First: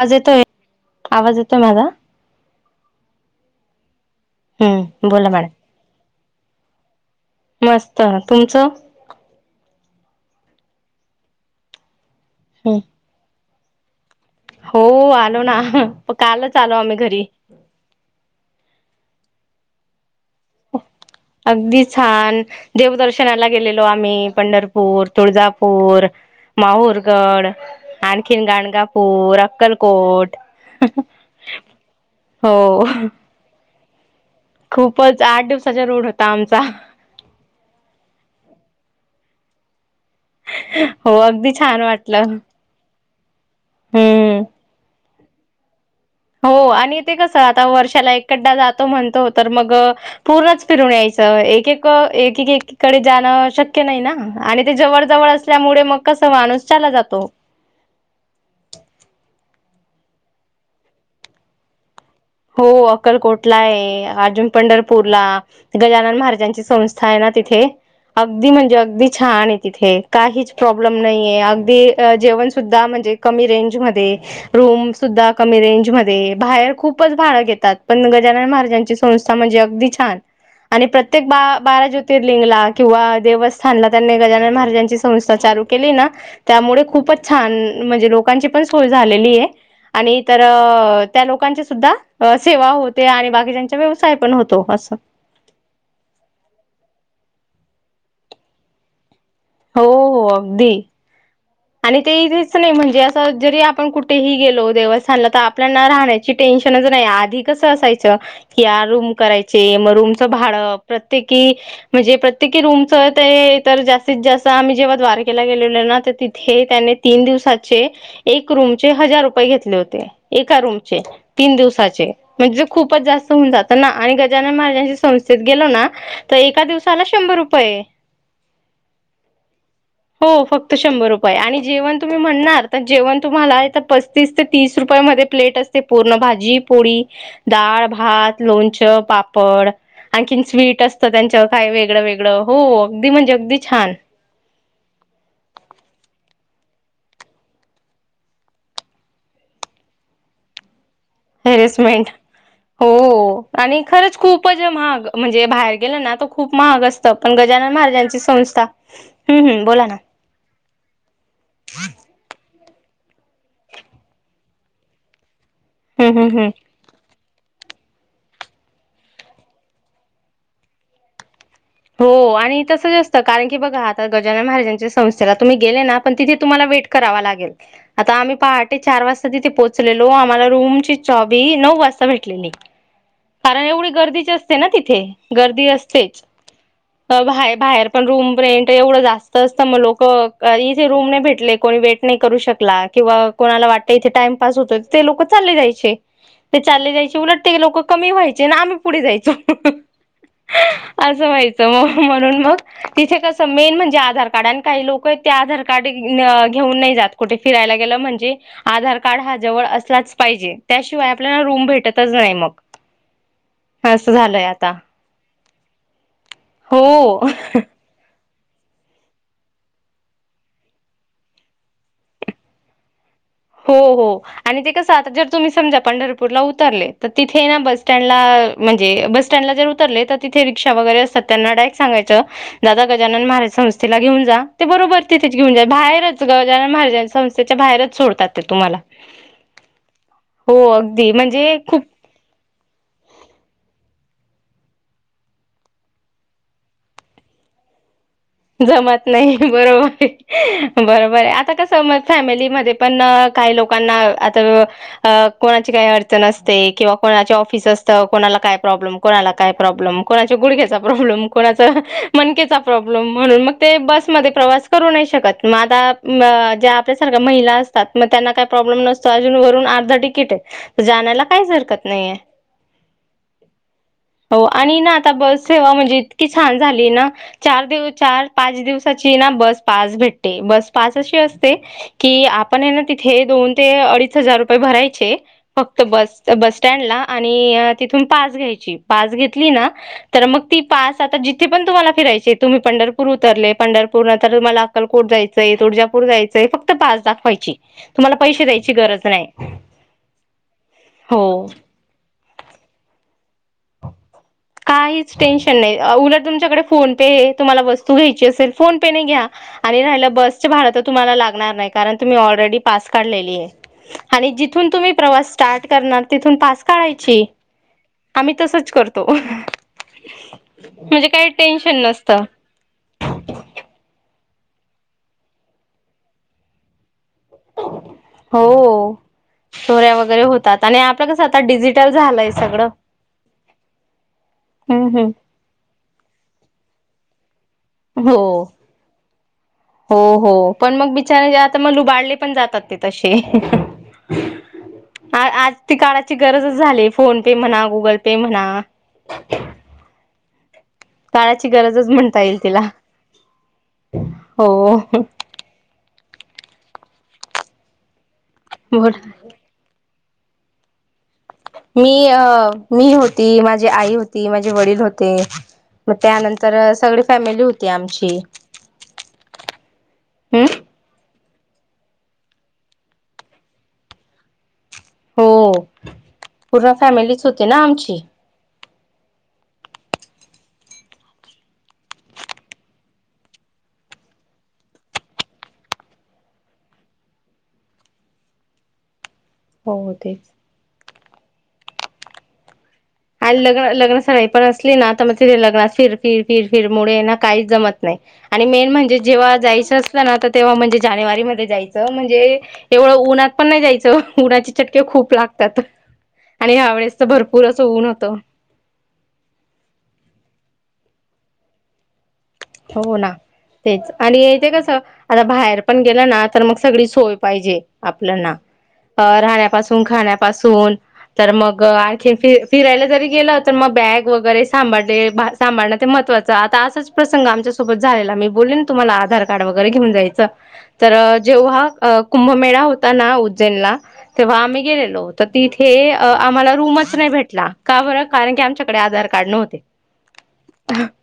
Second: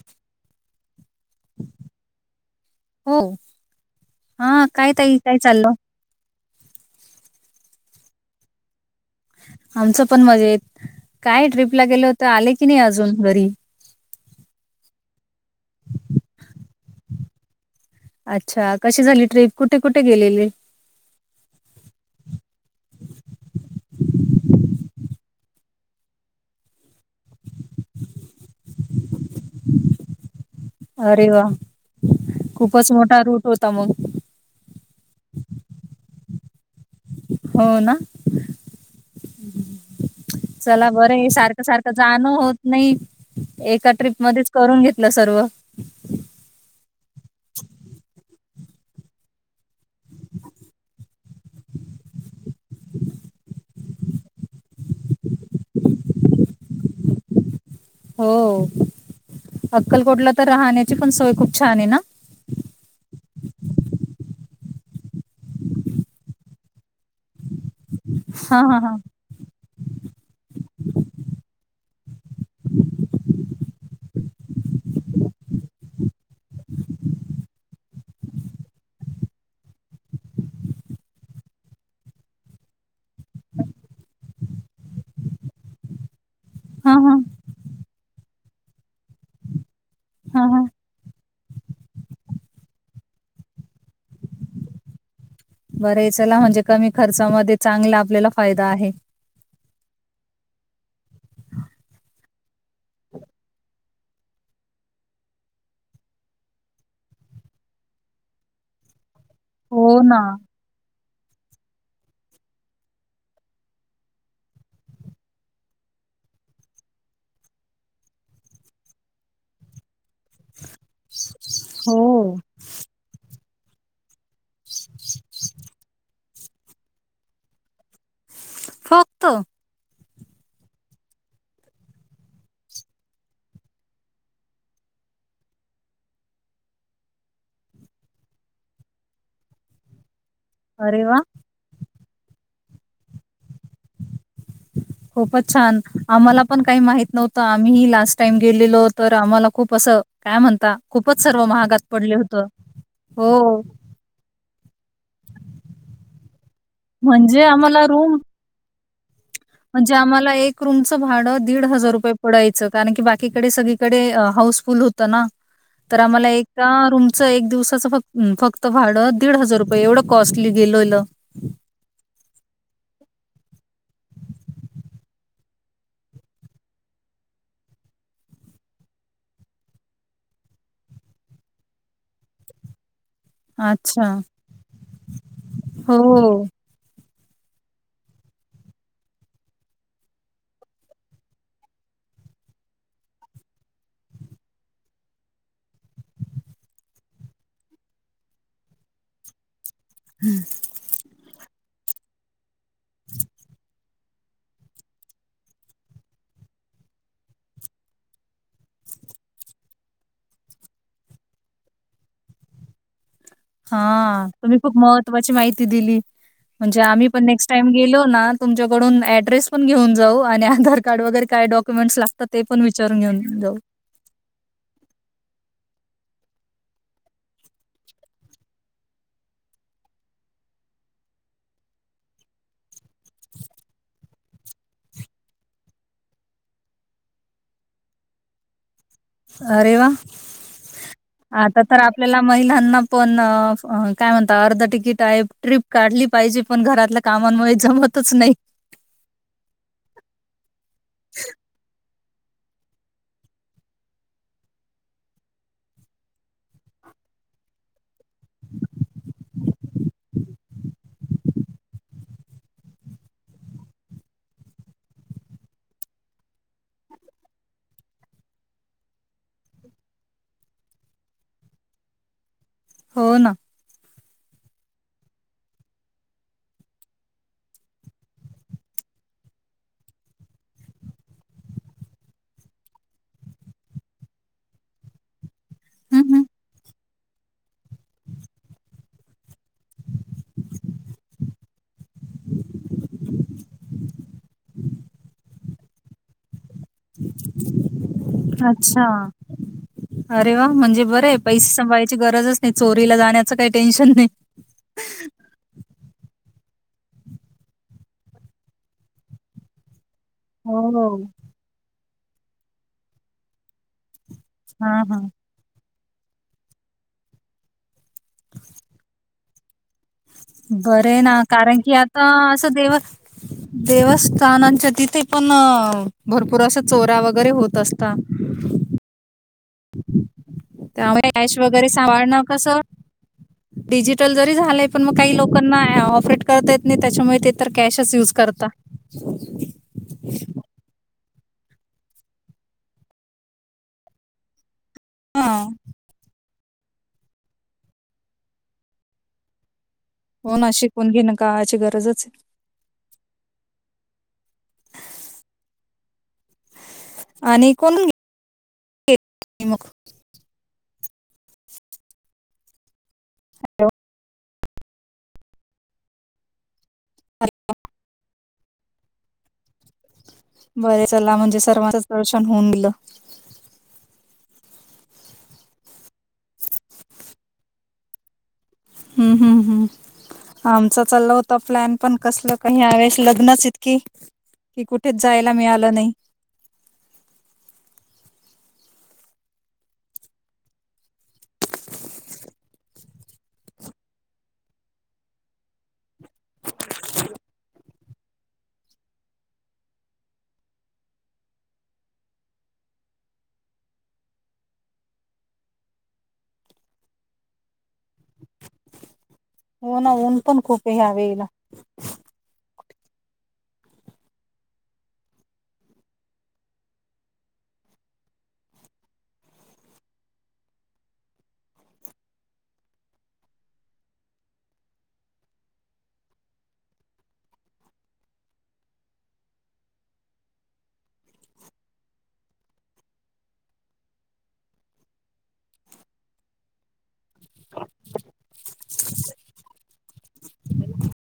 आवाज येतोय, आवाज येतोय माझा? हो हा काय हम्म ताई बोला काय मॅडम चाललं. मस्त तुमचं? आमचं पण मजेत काय ट्रिपला गेले होते आले की नाही हम्म. अजून घरी. हो आलो ना कालच आलो आम्ही घरी. अच्छा कशी झाली ट्रीप कुठे कुठे गेलेली? अगदी छान देवदर्शनाला गेलेलो आम्ही पंढरपूर, तुळजापूर, माहुरगड, आणखीन गाणगापूर, अक्कलकोट, अरे वा हो खूपच मोठा रूट होता मग. खूपच आठ दिवसाचा रोड होता आमचा. हो ना. चला बरं हो आहे अगदी सारखं छान सारखं जाण वाटलं होत- नाहीं एकां ट्रीप हम्म मध्येचं करूंन घेतलं सर्व हो आणि ते कसं आंता वर्षाला एककड्डां जातो म्हणतो तरं मंग पूर्णचं फिरूंन यायचं एक एक एककडे जाणं शक्यं नाहीं नां आणि ते जवळं जवळं त्यांमुळें मंग कसं माणूंस चालां जातो हो अक्कलकोटलां तरं राहण्यांची पणं सोयं खूंप छांन आहे नां हो अक्कलकोटलां आहे अजूंन पंढरपूरलां गजानन महाराजांची संस्था आहे नां तिथे अगदीं हा म्हणजे हा हा अगदीं छांन आहे तिथे कांहींचं प्रॉब्लेम नाहीये अगदीं जेवणं सुुंद्धा म्हणजे कमी रेंजमध्यें रूंम सुद्धां कमी रेंज मध्यें बाहेर खूंप खूपचं भाडं घेतांत पणं गजानन महाराजांची संस्था म्हणजे अगदीं छांन आणि प्रत्येक बा बारां ज्योतिर्लिंगला किंवा देवस्थांनला त्यांनी गजानन महाराजांची संस्था चालूं केली नां त्यांमुळे हा हा खूपचं छांन म्हणजे लोकांची पणं सोयं झालेली आहे आणि हा हा तरं त्यां लोकांचे सुद्धां सेवां होते आणि बाकीच्यांचा व्यवसांय पणं होतो असं बरं आहे चलां म्हणजे कमी खर्चामध्यें चांगला आपल्याला फायदां आहे. हो हो अगदीं आणि ते इथेच नाहीं म्हणजे असं जरी आपणं कुठेही गेलो देवस्थांनला तरं आपल्यांला राहण्यांची साठी टेन्शनचं नाहीं आंधी कसं असायचं की यां रूंम करायचे मंग हो ना रूंमचं भाडं प्रत्येकी म्हणजे प्रत्येकी रूंमचं ते तरं जास्तीत जास्तं आम्हीं जेव्हां द्वारकेला गेलेलो नां हे त्यांने तीनं दिवसांचे एकां रूमचे हजांर रुपये घेतले होते एकां रूमचे तीनं हो दिवसांचे म्हणजे खूपचं जास्तं होऊंन जातं नां आणि गजानन महाराजांच्या संस्थेत गेलो नां तरं एकां दिवसांला शंभर रुपये आहे फक्तं हो फक्तं शंभर रुपये आणि जेवणं तुम्हीं म्हणणांर तरं जेवणं तुम्हांला तरं पस्तीस ते तीस रुपयां मध्यें प्लेट असं पूर्ण भाजी पोळी डाळं भांत लोणचं पापड आंणखीन स्वीट अरे असतं वा त्यांच्यावरं कायं वेगळं वेगळं हो अगदीं म्हणजे अगदी छांन खूपचं छांन आम्हांला पणं कांहीं माहित नव्हतं आम्हीं लास्टं टाईम गेलेलो तरं आम्हांला खूंप असं कायं म्हणतां खूपचं सर्व महागांत हॅरेसमेंट पडले होतं हो खरंच खूपचं महांग म्हणजे बाहेर गेलं नां तरं खूंप महांग असतं पणं म्हणजे गजानन आम्हाला रूम महाराजांची संस्था हम्म हम्म बोला म्हणजे ना आम्हांला एक रूमचं भाडं दीड हजांर रुपये डायचं कारणं की बाकीकडे सगळींकडे हाऊसफुल होतं नां तरं हम्म आम्हांला हम्म हम्म एक रूंम एक दिवसाचं फ फक्तं भाडं दीड हजांर रुपये एवढं कॉस्टली गेलोलं हो आणि तसं जास्तं कारणं की बघां आंता गजानन महाराजांच्या संस्थेला तुम्हीं गेले नां पणं तिथे तुम्हांला वेट करांवा लागेल आंता आम्हीं पहाटे चार वाजतां तिथे पोहोचलेलो आम्हांला रूंम ची चॉबी नऊ वाजतां भेटलेली कारणं एवढी अच्छा. गर्दीची असते नां तिथे गर्दी असतेचं हो. बाहे बाहेर पणं रूंम रेंट एवढं जास्तं असतं मंग लोकं इथे रूंम नाहीं भेटले कोणी भेटं नाहीं करूं शकलां किंवा कोणांला वाटतं इथे टाईमपास होतो ते लोकं चालले जायचे ते चालले जायचे उलटते की लोकं कमी व्हायचे नां आम्हीं पुढे जायचो हम्मं म्हणूंन मंग तिथे कसं मेन म्हणजे आधार कार्ड कांहीं लोकं ते आधार कार्ड घेऊंन नाहीं जातं कुठे फिरायला गेलं म्हणजे आधार कार्ड हा जवळ असलाच पाहिजे त्याशिवाय आपल्याला रूम भेटतच नाही मग. [inaudible] हा झालंय तुम्ही आता खूप महत्त्वाची माहिती दिली म्हणजे आम्ही हो पण नेक्स्ट टाइम गेलो ना तुमच्याकडून ऍड्रेस पण घेऊन जाऊ आणि आधार कार्ड वगैरे काय डॉक्युमेंट्स लागतात ते पण विचारून घेऊन जाऊ हो हो आणि ते कसं आता जर तुम्ही समजा पंढरपूरला उतरले तर तिथे ना बस सटँडला म्हणजे बस स्टँडला जर उतर तर तिथे रिक्षा वगैरे असत त्यांना डायरक्ट सांगाचं दादा गजानन महाराज संस्थेला घेऊन जा ते बरोबर तिथेच घेऊन जा बाहेरच गजानन महाराज संस्थ च्या बाहेरच सोडतात ते तुम्हाला, अरे वाह! हो अगदी म्हणजे आता तर खूप आपल्याला महिलांना पण काय म्हणत अर्ध तिकीट आहे ट्रिप काढली पाहिजे पण घरातल्या कामांमुळे जमतच नाही जमत नाही बरोबर बरोबर आहे आता कसं मत फॅमिलीमध्ये पण काही लोकांना आता अ कोणाची काही अडचण असते किंवा कोणाचे ऑफिस असत कोणाला काय प्रॉब्लेम कोणाला काय प्रॉब्लेम कोणाच्या गुडघ्याचा प्रॉब्लेम कोणाचा मनकेचा प्रॉब्लेम म्हणून मग ते बसमध्ये प्रवास करू नाही शकत मग आता ज्या आपल्यासारख्या महिला अस तात मग त्यांना काही प्रॉब्लेम नसतो अजून वरून अर्धा तिकीट आहे जाण्याला काहीच हरकत नाहीये हो ना हो आणि ना आता बस सेवा म्हणजे इतकी छान झाली ना चार दिव चार पाच दिवसाची ना बस पास भेटते बस पास अशी असते कि आपण आहे ना तिथे दोन ते अडीच हजार रुपये भरायचे फक्त हं, बस हं. बस स्टँडला आणि तिथून पास घ्यायची पास घेतली ना तर मग ती पास आता जिथे पण तुम्हाला फिरायचेय तुम्ही पंढरपूर उतरले, पंढरपूरला आता तुम्हाला अक्कलकोट जायचंय तुळजापूर जायचय फक्त फक्त पास दाखवायची तुम्हाला पैसे द्यायची अच्छा. गरज नाही अरे वा म्हणजे बरं आहे हो पैसे सांभाळायची गरजच नाही चोरीला जाण्याचं काही टेन्शन नाही. काहीच टेन्शन नाही उलट तुमच्याकडे फोन पे आहे तुम्हाला वस्तू घ्यायची असेल फोन पे नाही घ्या. आणि राहिलं बसच भाडं तर हो. तुम्हाला लागणार नाही कारण तुम्ही ऑलरेडी पास काढलेली आहे. आणि जिथून हां, तुम्ही हां. प्रवास स्टार्ट करणार तिथून पास काढायची. आम्ही तसच करतो. बरे आहे ना काही कारण की टेन्शन आता नसतं असं देव देवस्थानांच्या तिथे पण भरपूर असा चोऱ्या वगैरे होत [unintelligible] हो चोऱ्या वगैरे होतात आणि आता त्यामुळे कसं कॅश आता वगैरे डिजिटल सांभाळणं झालंय कसं सगळं. डिजिटल जरी झालंय पण हम्म मग हम्म काही लोक लोकांना ऑपरेट करता येत नाही, त्याच्यामुळे ते तर कॅशच युज हो करता. हो हो पण मग बिचारे आता मग ल लुबाडले पण जातात ते तसे [inaudible] आ हा आज ते काळाची गरजच झालीय फोन पे म्हणा गुगल पे म्हणा हो ना शिकून घेण काळाची गरजच आहे. तिला हो आणि कोण [unintelligible] [unintelligible] मी अ मी होती माझी आई होती माझे वडील होते. मग त्यानंतर सगळी फॅमिली होती आमची. हम्म, बरे चला म्हणजे सर्वांचं दर्शन होऊन गेलं. हो, पूर्ण फॅमिलीच होती ना आमची. हम्म हम्म हम्म, आमचा चालला होता प्लॅन पण कसल काही यावेळीस लग्नच इतकी. की, कुठेच जायला मिळालं नाही. हो हो ते, आणि लग्न लग्न सराई पण असली ना तर मग ति लग्नास फिर फिर फिर फिर मुळे ना काही जमत नाही. आणि मेन म्हणजे जेव्हा जायचं असत ना तर तेव्हा म्हणजे जानेवारी मध्ये जायचं म्हणजे. एवढं उन्हात पण नाही जायचं उन्हाचे चटके खूप लागतात. आणि ह्या वेळेस तर भरपूरच असं ऊन होतं. होणं ऊन पण खूप यावेळीला. हो ना तेच आणि इथे कसं. आता बाहेर पण गेलं ना तर मग सगळी सोय पाहिजे आपल्याना. अ राहण्यापासून खाण्यापासून. तर मग आणखी फि फिरायला जरी गेलं तर मग बॅग वगैरे सांभाळले बास. सांभाळणे महत्वाचं आता असंच पस. संग आमच्या सोबत झाले मी बोलन तुम्हाला आधार कार्ड वगैरे घेऊन जायचं. तर जेव्हा अ कुंभमेळा होता ना उज्जैनला. तेव्हा आम्ही गेलेलो तर तिथे अ आम्हाला रूमच नाही. भेटला का बर. कारण की, आमच्याकडे आधार कार्ड नव्हते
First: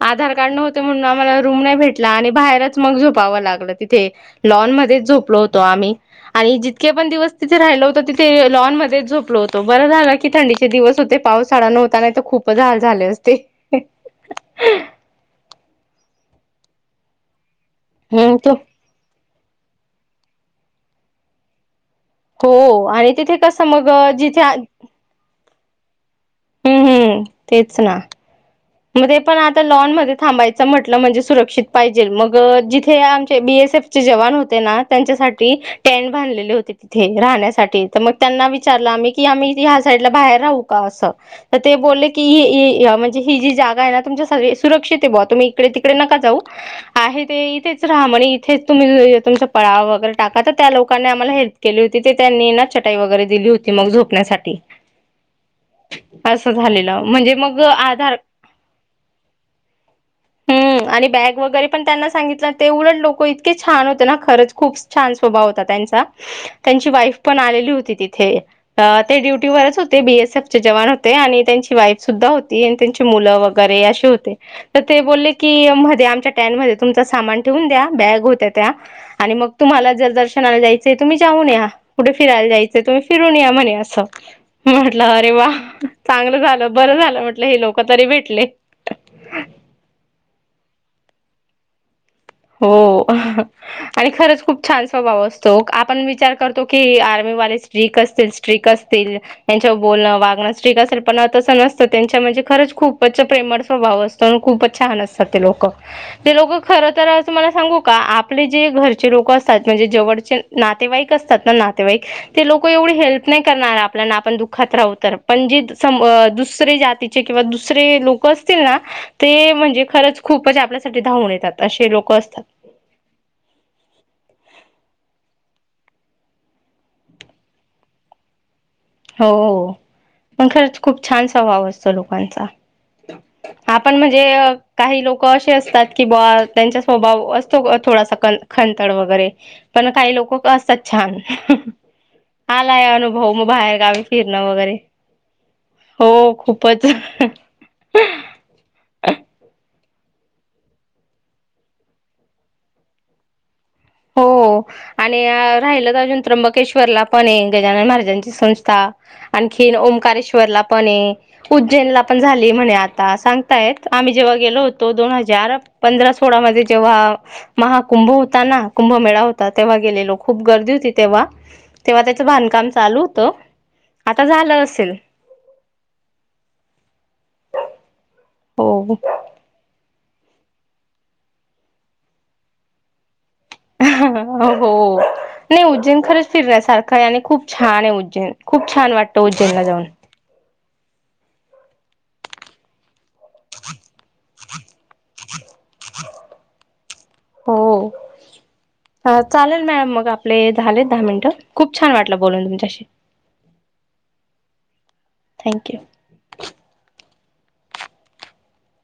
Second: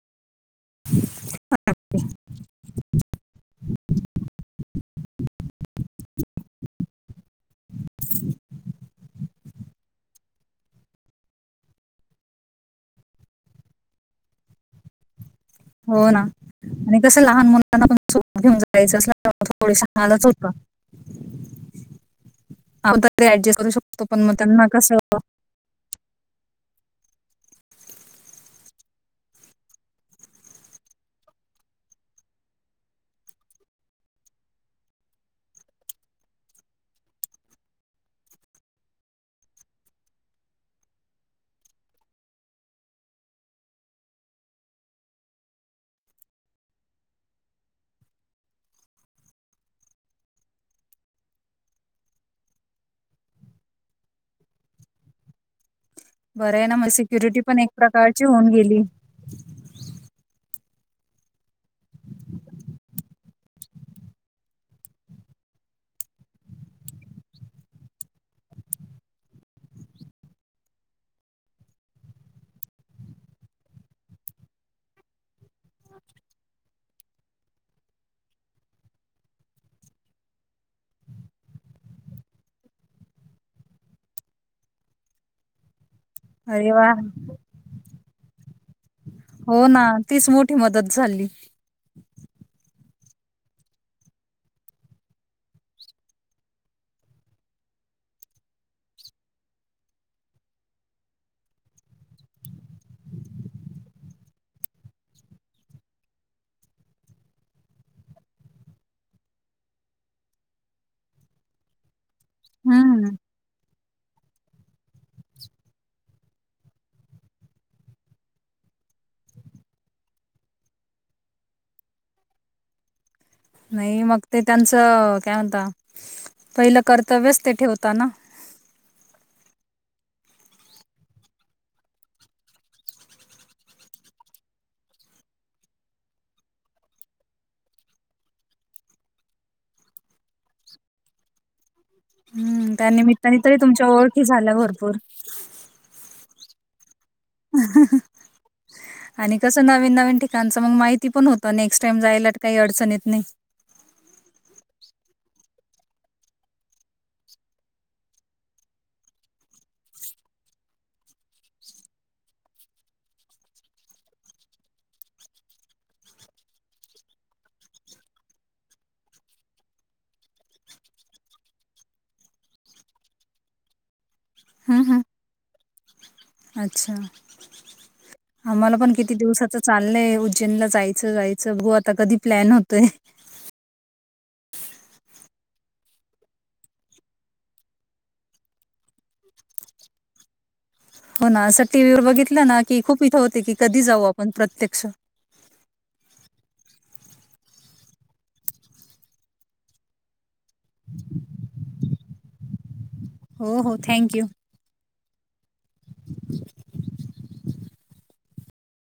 आधार कार्ड नव्हते. म्हणून आम्हाला रूम नाही भेटला आणि बाहेरच मग झोपावं लागलं तिथे. लॉन मध्येच झोपलो होतो आम्ही. आणि जितके पण दिवस तिथे राहिला होता. तिथे लॉन मध्येच झोपल होतो. बरं झालं की, थंडीचे दिवस होते. पाऊस नव्हता नाही तर खूपच हाल झाले असते. हो ना, आणि कसं लहान मुलांना पण हम्म सोप तो होऊन जात. [inaudible] च म थोडीस हलच होत हो [inaudible] आणि तिथे ऍडजस्ट कसं करू मग शकतो पण मग जिथे त्यांना कस हम्म हम्म तेच ना, मग ते पण आता लॉनमध्ये थांबायचं म्हटलं म्हणजे सुरक्षित पाहिजे मग जिथे आमचे बीएस एफ. जे जवान होते ना त्यांच्यासाठी. टेंट बांधलेले होते. तिथे राहण्यासाठी तर मग त्यांना विचारलं आम्ही की, आम्ही ह्या साईडला बाहेर राहू. का अस ते बोलले की ए ए ए म्हणजे. ही जी जागा आहे ना तुमच्या सुरक्षित आहे बुवा तुम्ही इकडे तिकडे नका जाऊ. आहे ते इथेच राहा म्हणे इथेच तुम्ही तुमचा पळाव वगैरे टाका तर त्या लोकांनी आम्हाला हेल्प. केली होती ते त्यांनी ना चटाई वगैरे दिली होती मग झोपण्यासाठी. असं झालेलं म्हणजे मग आधार. येऊन गेली. हम्म, आणि बॅग वगैरे पण त्यांना सांगितलं ते उलट लोक इतके छान होते. ना खरंच खूप छान स्वभाव होता त्यांचा. त्यांची वाईफ पण आलेली होती तिथे. ते ड्युटीवरच होते बीएसएफ चे जवान होते आणि त्यांची वाईफ सुद्धा होती आणि त्यांची. मुलं वगैरे असे होते. तर ते बोलले की, मध्ये आमच्या टॅनमध्ये तुमचा सामान ठेवून द्या बॅग होत्या त्या. आणि मग तुम्हाला जर दर्शनाला जायचंय तुम्ही जाऊन या. कुठे फिरायला जायचंय तुम्ही फिरून या म्हणे असं म्हटलं अरे वा चांगलं अरे झालं वा बरं झालं म्हटलं हे लोक तरी भेटले हो ना तीच मोठी मदत झाली. हो हो आणि खरंच खूप छान स्वभाव असतो आपण विचार करतो की आर्मीवाले स्ट्रीक असतील. स्ट्रिक असतील त्यांच्यावर बोलणं वागणंच स्ट्रीक असेल पण तसं नसतं त्यांच्या म्हणजे खरंच खूपचं प्रेमळ स्वभाव असतो. खूपच छान असतात ते लोक ते लोक खरं तर तुम्हाला सांगू का आपले जे घरचे लोक असतात म्हणजे जवळचे नातेवाईक असतात ना नातेवाईक ते लोक एवढे हम्म हेल्प नाही करणार आप आपल्याना आपण दुःखात राहू तर पण जे स दुसरे जातीचे किंवा दुसरे लोक असतील ना ते म्हणजे खरंच खूपे आपल्यासाठी धावून येतात असे लोक असतात. नाही मग ते त्यांचं काय म्हणता पहिलं कर्तव्यच ते ठेवता ना. हो मग खरंच खूप छान स्वभाव असतो लोकांचा आपण म्हणजे काही लोक असे असतात की बा त्यांचा स्वभाव असतो थोडासा कण खंतड वगैरे पण काही लोक असतात छान हम्म आलाय त्या अनुभव निमित्ताने मग तरी बाहेर तुमच्या गावी ओळखी फिरणं झाल्या वगैरे भरपूर हो खूपचं [unintelligible] आणि कसं नवीन नवीन ठिकाणचं मग माहिती पण होत नेक्स्ट टाइम जायला काही अडचण येत नाही. हो. आणि राहिलं अजून त्र्यंबकेश्वरला पण गजानन महाराजांची संस्था आणखीन ओंकारेश्वरला पण आहे. उज्जैनला पण झाली म्हणे आता सांगतायेत आम्ही जेव्हा गेलो होतो दोन हजार पंधरा सोळामध्ये जेव्हा महाकुंभ होता ना कुंभमेळा होता तेव्हा गेलेलो खूप गर्दी होती तेव्हा तेव्हा त्याच बांधकाम चालू होत आता झालं हम्म असेल. हम्म अच्छा आम्हाला पण हो किती दिवसाच चाललंय उज्जैनला जायचं जायचं गु आता कधी प्लॅन होतंय. हो नाही उज्जैन खरंच फिरण्या सारखं आहे आणि खूप छान आहे उज्जैन खूप छान वाटतं उज्जैनला जाऊन. हो ना असं टी व्ही वर बघितलं ना की खूप इथं होते की कधी जाऊ आपण प्रत्यक्ष [unintelligible] हो चालेल मॅम मग आप आपले झालेत दहा मिनिटं खूप छान वाटलं बोलून तुमच्याशी हो हो थँक यू थँक्यू. [unintelligible]